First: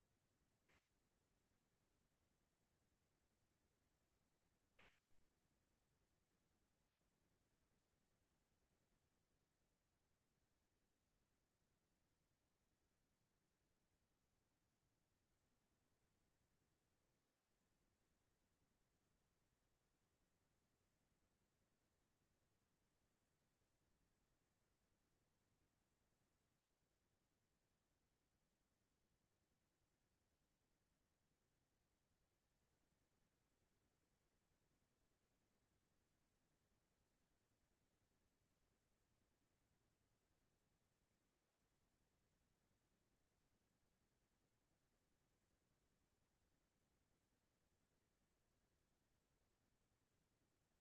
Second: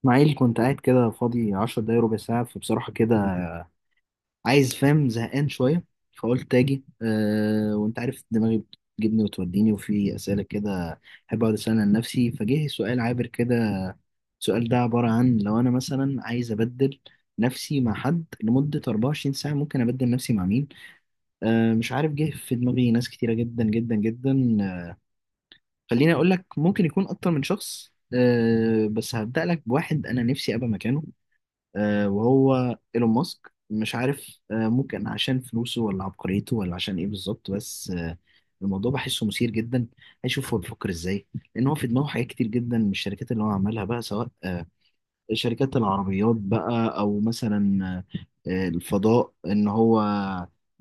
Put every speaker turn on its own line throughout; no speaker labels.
اسماعيل، كنت قاعد كده فاضي 10 دقايق ربع ساعة. فبصراحة كده عايز فاهم زهقان شوية، فقلت أجي. وأنت عارف دماغي بتجيبني وتوديني، وفي أسئلة كده أحب أقعد أسألها لنفسي. فجه سؤال عابر كده. السؤال ده عبارة عن: لو أنا مثلا عايز أبدل نفسي مع حد لمدة 24 ساعة، ممكن أبدل نفسي مع مين؟ مش عارف، جه في دماغي ناس كتيرة جدا جدا جدا. خليني أقول لك، ممكن يكون أكتر من شخص. بس هبدأ لك بواحد أنا نفسي أبقى مكانه. وهو ايلون ماسك. مش عارف، ممكن عشان فلوسه، ولا عبقريته، ولا عشان ايه بالظبط، بس الموضوع بحسه مثير جدا. هشوف هو بيفكر ازاي، لان هو في دماغه حاجات كتير جدا من الشركات اللي هو عملها بقى، سواء شركات العربيات بقى، او مثلا الفضاء. ان هو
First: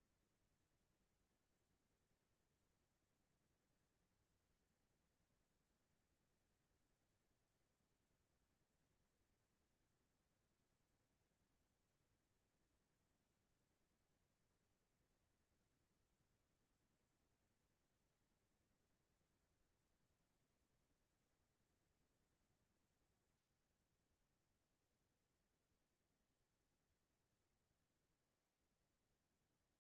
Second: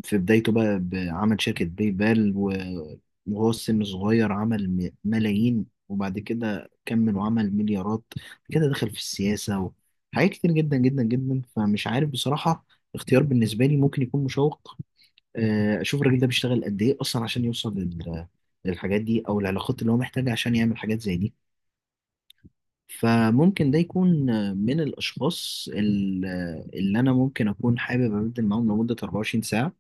في بدايته بقى عمل شركة بيبال، وهو السن صغير عمل ملايين، وبعد كده كمل وعمل مليارات كده. دخل في السياسة وحاجات كتير جدا جدا جدا. فمش عارف بصراحة، اختيار بالنسبة لي ممكن يكون مشوق. اشوف الراجل ده بيشتغل قد ايه اصلا عشان يوصل للحاجات دي، او العلاقات اللي هو محتاجها عشان يعمل حاجات زي دي. فممكن ده يكون من الأشخاص اللي أنا ممكن أكون حابب أبدل معاهم لمدة 24 ساعة.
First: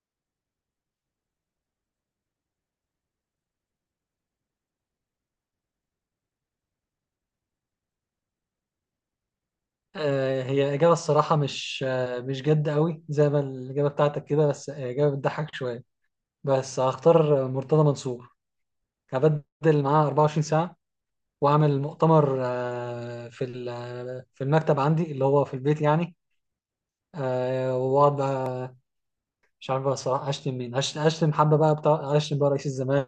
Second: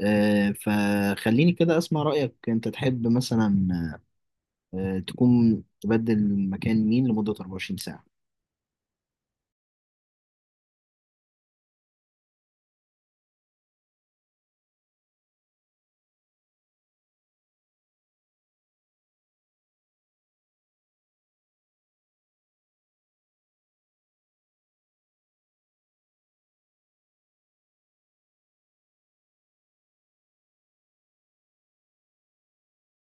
فخليني كده أسمع رأيك، أنت تحب مثلا تكون تبدل مكان مين لمدة 24 ساعة؟
هي إجابة الصراحة، مش مش جد قوي زي ما الإجابة بتاعتك كده، بس هي إجابة بتضحك شوية. بس هختار مرتضى منصور، هبدل معاه 24 ساعة وأعمل مؤتمر آه، في ال- آه، في المكتب عندي اللي هو في البيت يعني. وأقعد بقى، مش عارف بقى الصراحة أشتم مين. هشتم حبة بقى بتاع، أشتم بقى رئيس الزمان،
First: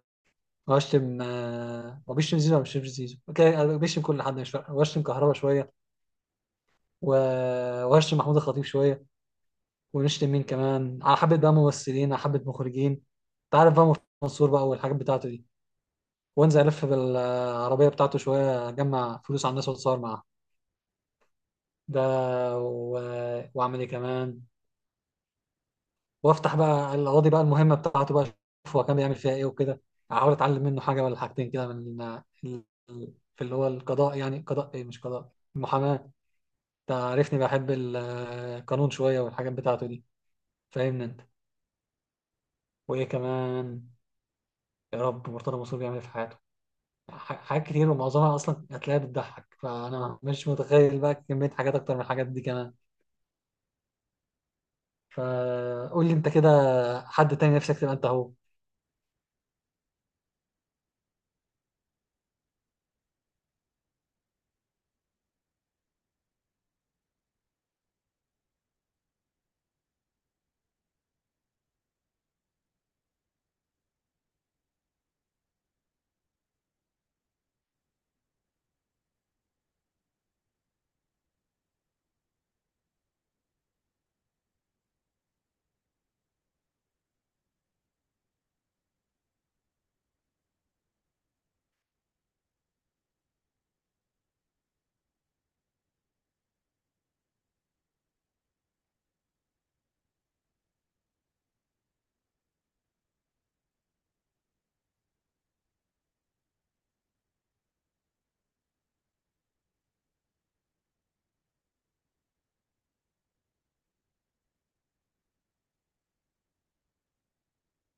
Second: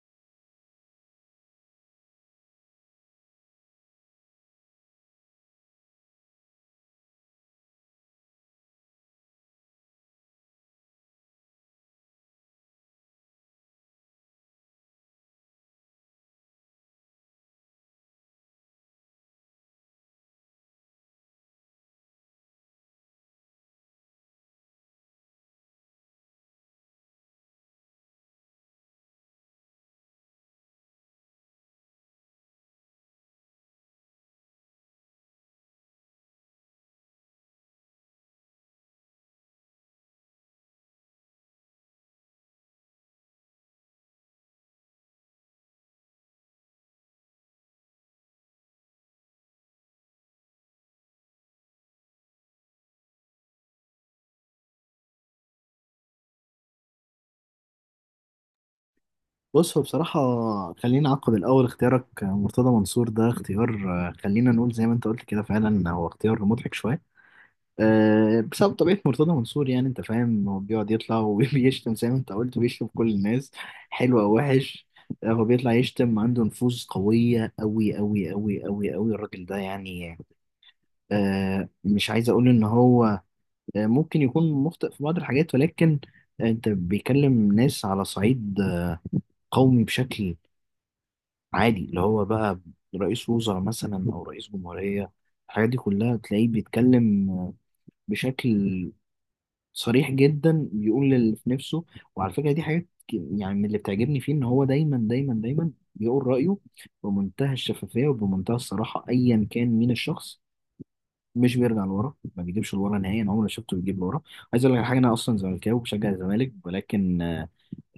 وأشتم، هو بيشتم زيزو ولا مش بيشتم زيزو؟ أوكي، أنا بيشتم كل حد مش فارقة، وأشتم كهربا شوية، وأشتم محمود الخطيب شوية، ونشتم مين كمان، على حبة بقى ممثلين، على حبة مخرجين. انت عارف بقى، منصور بقى والحاجات بتاعته دي. وانزل الف بالعربية بتاعته شوية، اجمع فلوس على الناس واتصور معاها ده، و... واعمل ايه كمان، وافتح بقى القواضي بقى المهمة بتاعته بقى، اشوف هو كان بيعمل فيها ايه وكده، احاول اتعلم منه حاجة ولا حاجتين كده ال... في اللي هو القضاء، يعني قضاء ايه مش قضاء المحاماة. تعرفني بحب القانون شوية والحاجات بتاعته دي، فاهمني انت. وايه كمان؟ يا رب، مرتضى منصور بيعمل ايه في حياته، حاجات كتير ومعظمها اصلا هتلاقيها بتضحك، فانا مش متخيل بقى كمية حاجات اكتر من الحاجات دي كمان. فقول لي انت كده، حد تاني نفسك تبقى انت هو.
بص، هو بصراحة خلينا أعقب الأول. اختيارك مرتضى منصور ده اختيار، خلينا نقول زي ما أنت قلت كده، فعلا هو اختيار مضحك شوية بسبب طبيعة مرتضى منصور. يعني انت فاهم، هو بيقعد يطلع وبيشتم زي ما انت قلت، وبيشتم كل الناس، حلو او وحش. هو بيطلع يشتم، عنده نفوذ قوية أوي أوي أوي أوي أوي الراجل ده يعني. مش عايز أقول إن هو ممكن يكون مخطئ في بعض الحاجات، ولكن أنت بيكلم ناس على صعيد قومي، بشكل عادي، اللي هو بقى رئيس وزراء مثلا أو رئيس جمهورية. الحاجات دي كلها تلاقيه بيتكلم بشكل صريح جدا، بيقول اللي في نفسه. وعلى فكره دي حاجات يعني من اللي بتعجبني فيه، ان هو دايما دايما دايما بيقول رايه بمنتهى الشفافيه وبمنتهى الصراحه، ايا كان مين الشخص. مش بيرجع لورا، ما بيجيبش لورا نهائيا، عمري ما شفته بيجيب لورا. عايز اقول لك على حاجه، انا اصلا زملكاوي وبشجع الزمالك، ولكن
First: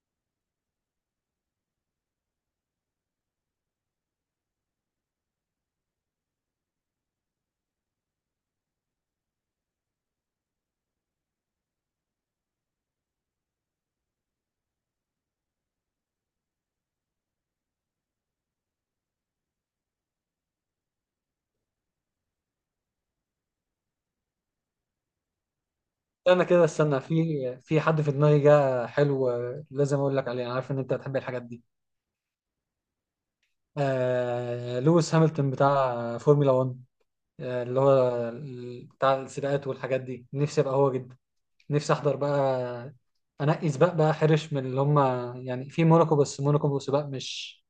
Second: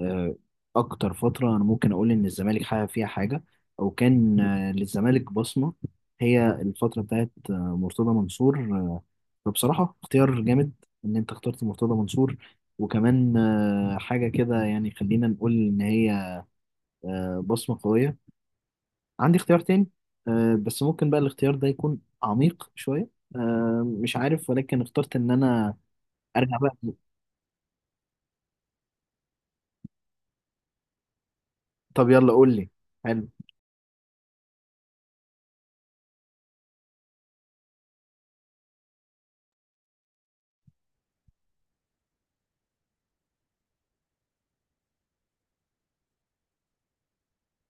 آه، اكتر فتره انا ممكن اقول ان الزمالك حقق فيها حاجه، او كان للزمالك بصمه، هي الفتره بتاعت مرتضى منصور. فبصراحه اختيار جامد ان انت اخترت مرتضى منصور، وكمان حاجه كده يعني. خلينا نقول ان هي بصمه قويه. عندي اختيار تاني، بس ممكن بقى الاختيار ده يكون عميق شويه. مش عارف، ولكن اخترت ان انا
انا
ارجع
كده
بقى.
استنى، في حد في دماغي جه حلو. لازم اقول لك عليه، انا عارف ان انت بتحب الحاجات دي.
طب يلا قول لي. حلو.
لويس هامilton بتاع فورمولا 1، اللي هو بتاع السباقات والحاجات دي، نفسي ابقى هو جدا. نفسي احضر بقى انقي سباق بقى حرش من اللي هم، يعني في موناكو، بس موناكو سباق مش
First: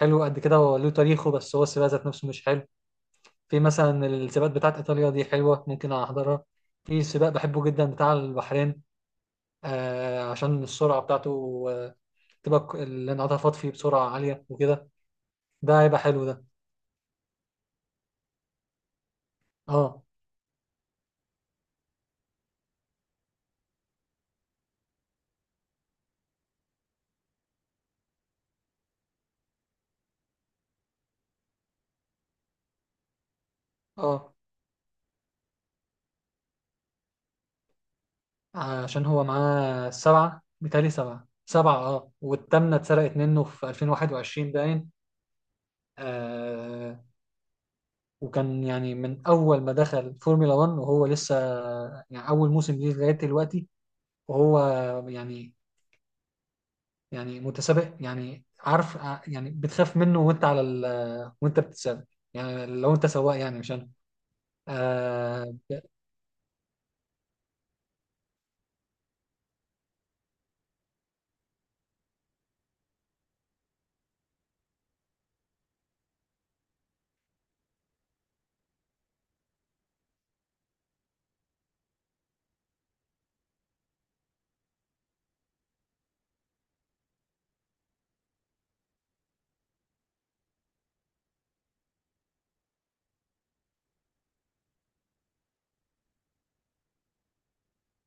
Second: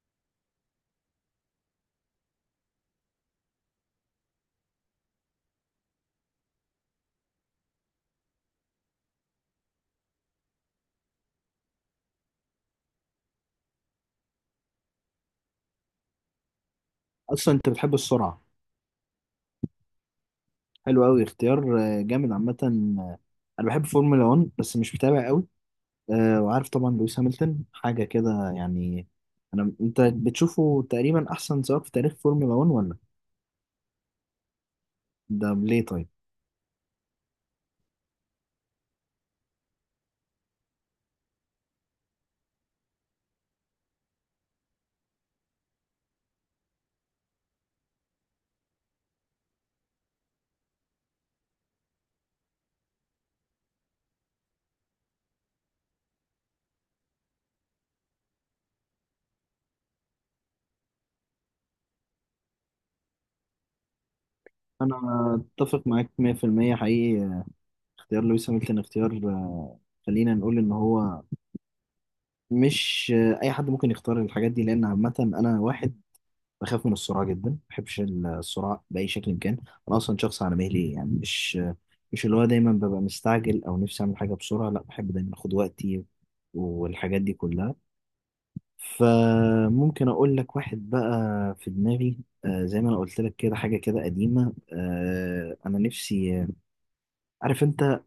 حلو قد كده، هو له تاريخه بس هو السباق ذات نفسه مش حلو. في مثلا السباقات بتاعت ايطاليا دي حلوه، ممكن احضرها. في سباق بحبه جدا بتاع البحرين، آه عشان السرعه بتاعته، تبقى الانعطافات فيه بسرعه عاليه وكده، ده هيبقى حلو ده.
اصلا انت بتحب السرعه؟
اه،
حلو قوي اختيار جامد عامة. أنا بحب فورمولا 1 بس مش متابع قوي. وعارف طبعا لويس هامilton، حاجة كده يعني. أنا، أنت بتشوفه تقريبا أحسن سواق في تاريخ فورمولا 1 ولا؟
اه.
ده ليه طيب؟
عشان هو معاه سبعه، بتهيألي سبعه، سبعه، اه، والتامنه اتسرقت منه في 2021 باين. آه، وكان يعني من أول ما دخل فورمولا 1 وهو لسه، يعني أول موسم ليه لغاية دلوقتي، وهو يعني يعني متسابق، يعني عارف، يعني بتخاف منه وأنت على ال وأنت بتتسابق، يعني لو أنت سواق، يعني مش أنا.
أنا
آه
أتفق معاك 100% حقيقي. اختيار لويس هامilton اختيار خلينا نقول إن هو مش أي حد ممكن يختار الحاجات دي. لأن عامة أنا واحد بخاف من الصراع جدا، ما بحبش الصراع بأي شكل كان. أنا أصلا شخص على مهلي، يعني مش اللي هو دايما ببقى مستعجل أو نفسي أعمل حاجة بسرعة. لا، بحب دايما أخد وقتي والحاجات دي كلها. فممكن أقول لك واحد بقى في دماغي. زي ما أنا قلت لك كده، حاجة كده قديمة. أنا نفسي عارف أنت،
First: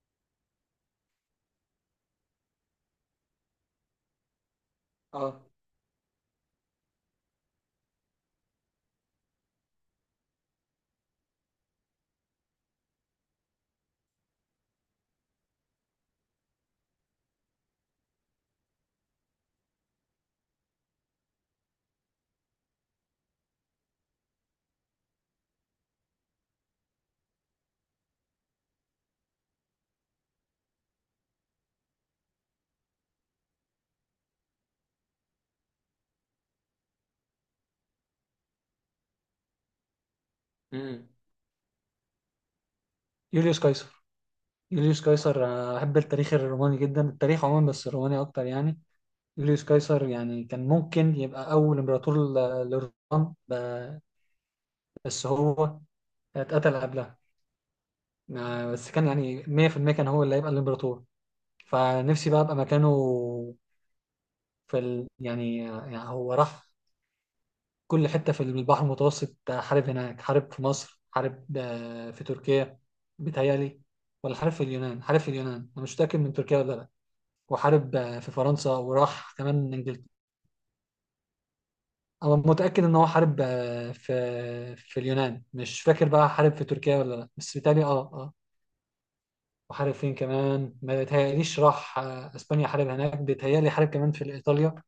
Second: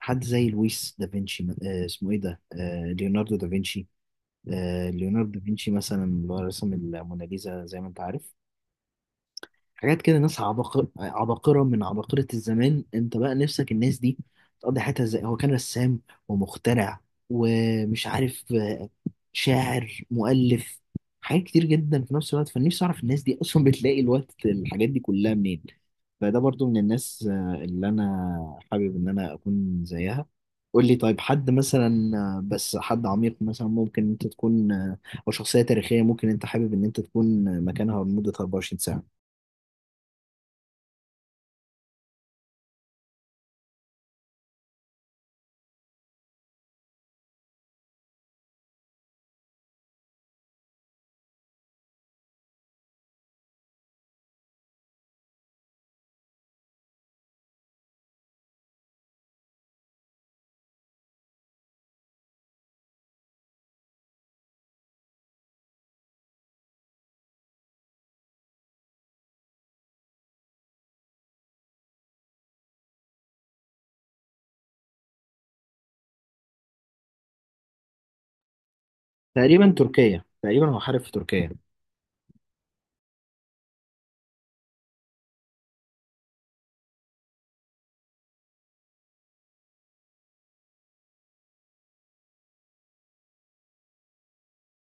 حد زي لويس دافنشي، اسمه إيه ده، ليوناردو دافنشي. ليوناردو
اه
دافنشي مثلا، اللي هو رسم الموناليزا زي ما أنت عارف، حاجات كده. ناس عباقرة عباقرة من عباقرة الزمان، انت بقى نفسك الناس دي تقضي حياتها ازاي. هو كان رسام ومخترع ومش عارف، شاعر، مؤلف، حاجات كتير جدا في نفس الوقت. فنفسي اعرف الناس دي اصلا بتلاقي الوقت الحاجات دي كلها منين. فده برضو من الناس اللي انا حابب ان انا اكون زيها. قول لي طيب، حد مثلا بس حد عميق مثلا ممكن انت تكون، او شخصية تاريخية، ممكن انت حابب ان انت تكون مكانها لمدة 24 ساعة؟
امم يوليوس قيصر. يوليوس قيصر، أحب التاريخ الروماني جدا، التاريخ عموما بس الروماني أكتر يعني. يوليوس قيصر يعني كان ممكن يبقى أول إمبراطور للرومان، بس هو اتقتل قبلها. بس كان يعني 100% كان هو اللي هيبقى الامبراطور، فنفسي بقى ابقى مكانه. يعني يعني هو راح كل حتة في البحر المتوسط، حارب هناك، حارب في مصر، حارب في تركيا بيتهيألي، ولا حارب في اليونان. حارب في اليونان، انا مش متأكد من تركيا ولا لا. وحارب في فرنسا، وراح كمان
تقريبا
انجلترا.
تركيا، تقريبا هو حارب في تركيا.
انا متأكد ان هو حارب في اليونان، مش فاكر بقى حارب في تركيا ولا لا، بس بيتهيألي وحارب فين كمان؟ ما بيتهيأليش، راح اسبانيا، حارب هناك بيتهيألي، حارب كمان في ايطاليا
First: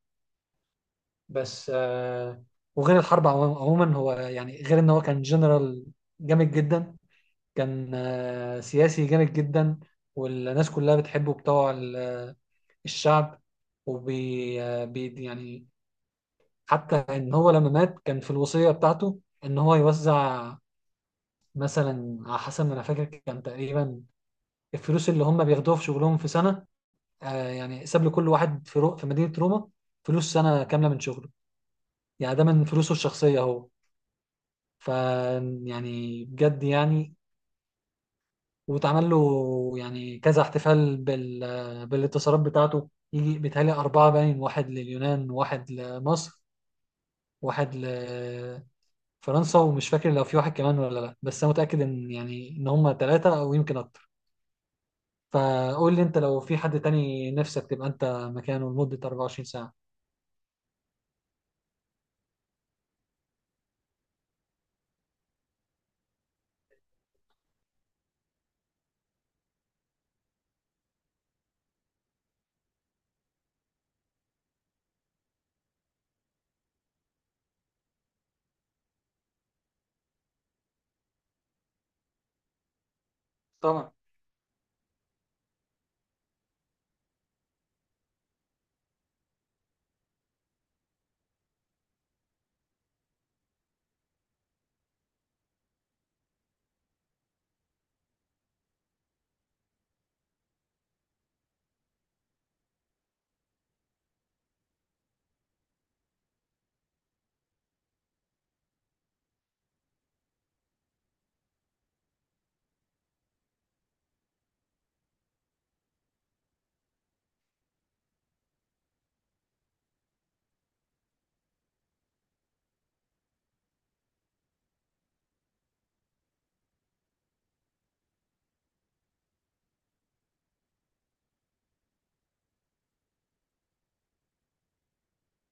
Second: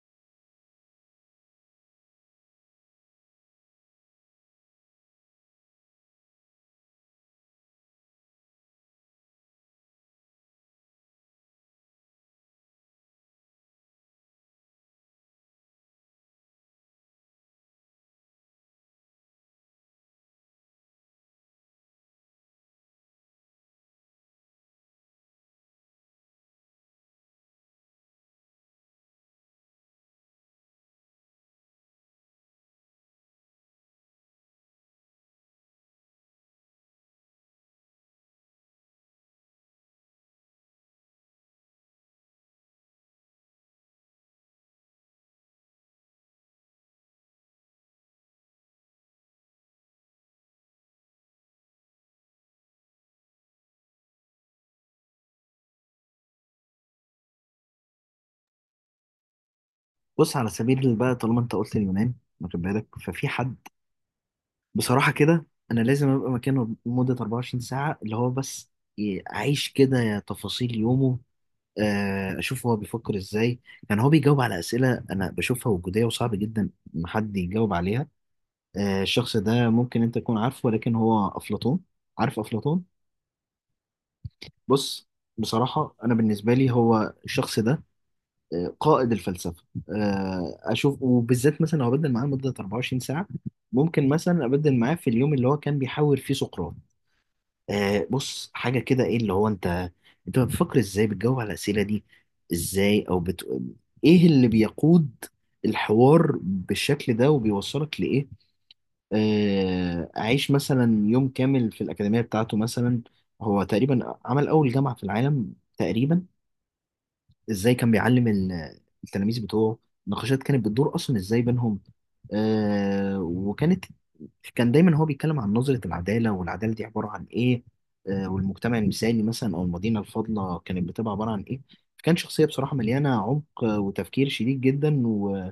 بس. وغير الحرب عموما، هو يعني غير ان هو كان جنرال جامد جدا، كان سياسي جامد جدا، والناس كلها بتحبه، بتوع الشعب. وبي آه، بي يعني حتى ان هو لما مات كان في الوصية بتاعته ان هو يوزع، مثلا على حسب ما انا فاكر كان تقريبا الفلوس اللي هم بياخدوها في شغلهم في سنة. آه يعني ساب لكل واحد في في مدينة روما فلوس سنة كاملة من شغله، يعني ده من فلوسه الشخصية هو. ف يعني بجد يعني. واتعمل له يعني كذا احتفال، بالاتصالات بتاعته، يجي بيتهيألي أربعة باين، واحد لليونان وواحد لمصر واحد لفرنسا، ومش فاكر لو في واحد كمان ولا لا، بس أنا متأكد إن، يعني إن هما ثلاثة أو يمكن أكتر. فقول لي أنت، لو في حد تاني نفسك تبقى أنت مكانه لمدة 24 ساعة.
بص، على سبيل بقى، طالما انت قلت اليونان، واخد بالك؟ ففي حد بصراحة كده انا لازم ابقى مكانه لمدة 24 ساعة، اللي هو بس اعيش كده تفاصيل يومه. اشوف هو بيفكر ازاي. كان هو بيجاوب على اسئلة انا بشوفها وجودية، وصعب جدا ان حد يجاوب عليها. الشخص ده ممكن انت تكون عارفه، ولكن هو افلاطون. عارف افلاطون؟
طبعا.
بص، بصراحة انا بالنسبة لي هو الشخص ده قائد الفلسفه. اشوف، وبالذات مثلا لو ابدل معاه لمده 24 ساعه، ممكن مثلا ابدل معاه في اليوم اللي هو كان بيحاور فيه سقراط. بص، حاجه كده: ايه اللي هو انت، انت بتفكر ازاي، بتجاوب على الاسئله دي ازاي، ايه اللي بيقود الحوار بالشكل ده، وبيوصلك لايه؟ اعيش مثلا يوم كامل في الاكاديميه بتاعته مثلا. هو تقريبا عمل اول جامعه في العالم تقريبا. ازاي كان بيعلم التلاميذ بتوعه؟ نقاشات كانت بتدور اصلا ازاي بينهم؟ آه وكانت كان دايما هو بيتكلم عن نظرة العدالة، والعدالة دي عبارة عن ايه؟ والمجتمع المثالي مثلا، او المدينة الفاضلة كانت بتبقى عبارة عن ايه؟ كان شخصية بصراحة مليانة عمق وتفكير شديد جدا،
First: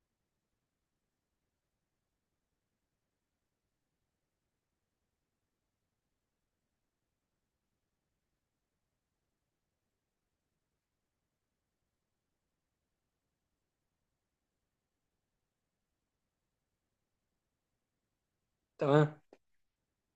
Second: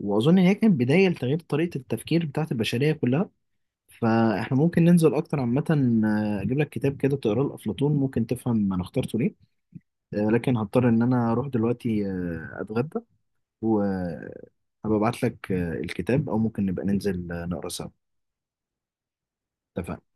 وأظن إن هي كانت بداية لتغيير طريقة التفكير بتاعت البشرية كلها. فإحنا ممكن ننزل أكتر عامة. أجيب لك كتاب كده تقراه لأفلاطون، ممكن تفهم أنا اخترته ليه. لكن هضطر ان انا اروح دلوقتي اتغدى، وهبقى ابعت لك الكتاب، او ممكن نبقى ننزل نقرا سوا.
تمام.
اتفقنا.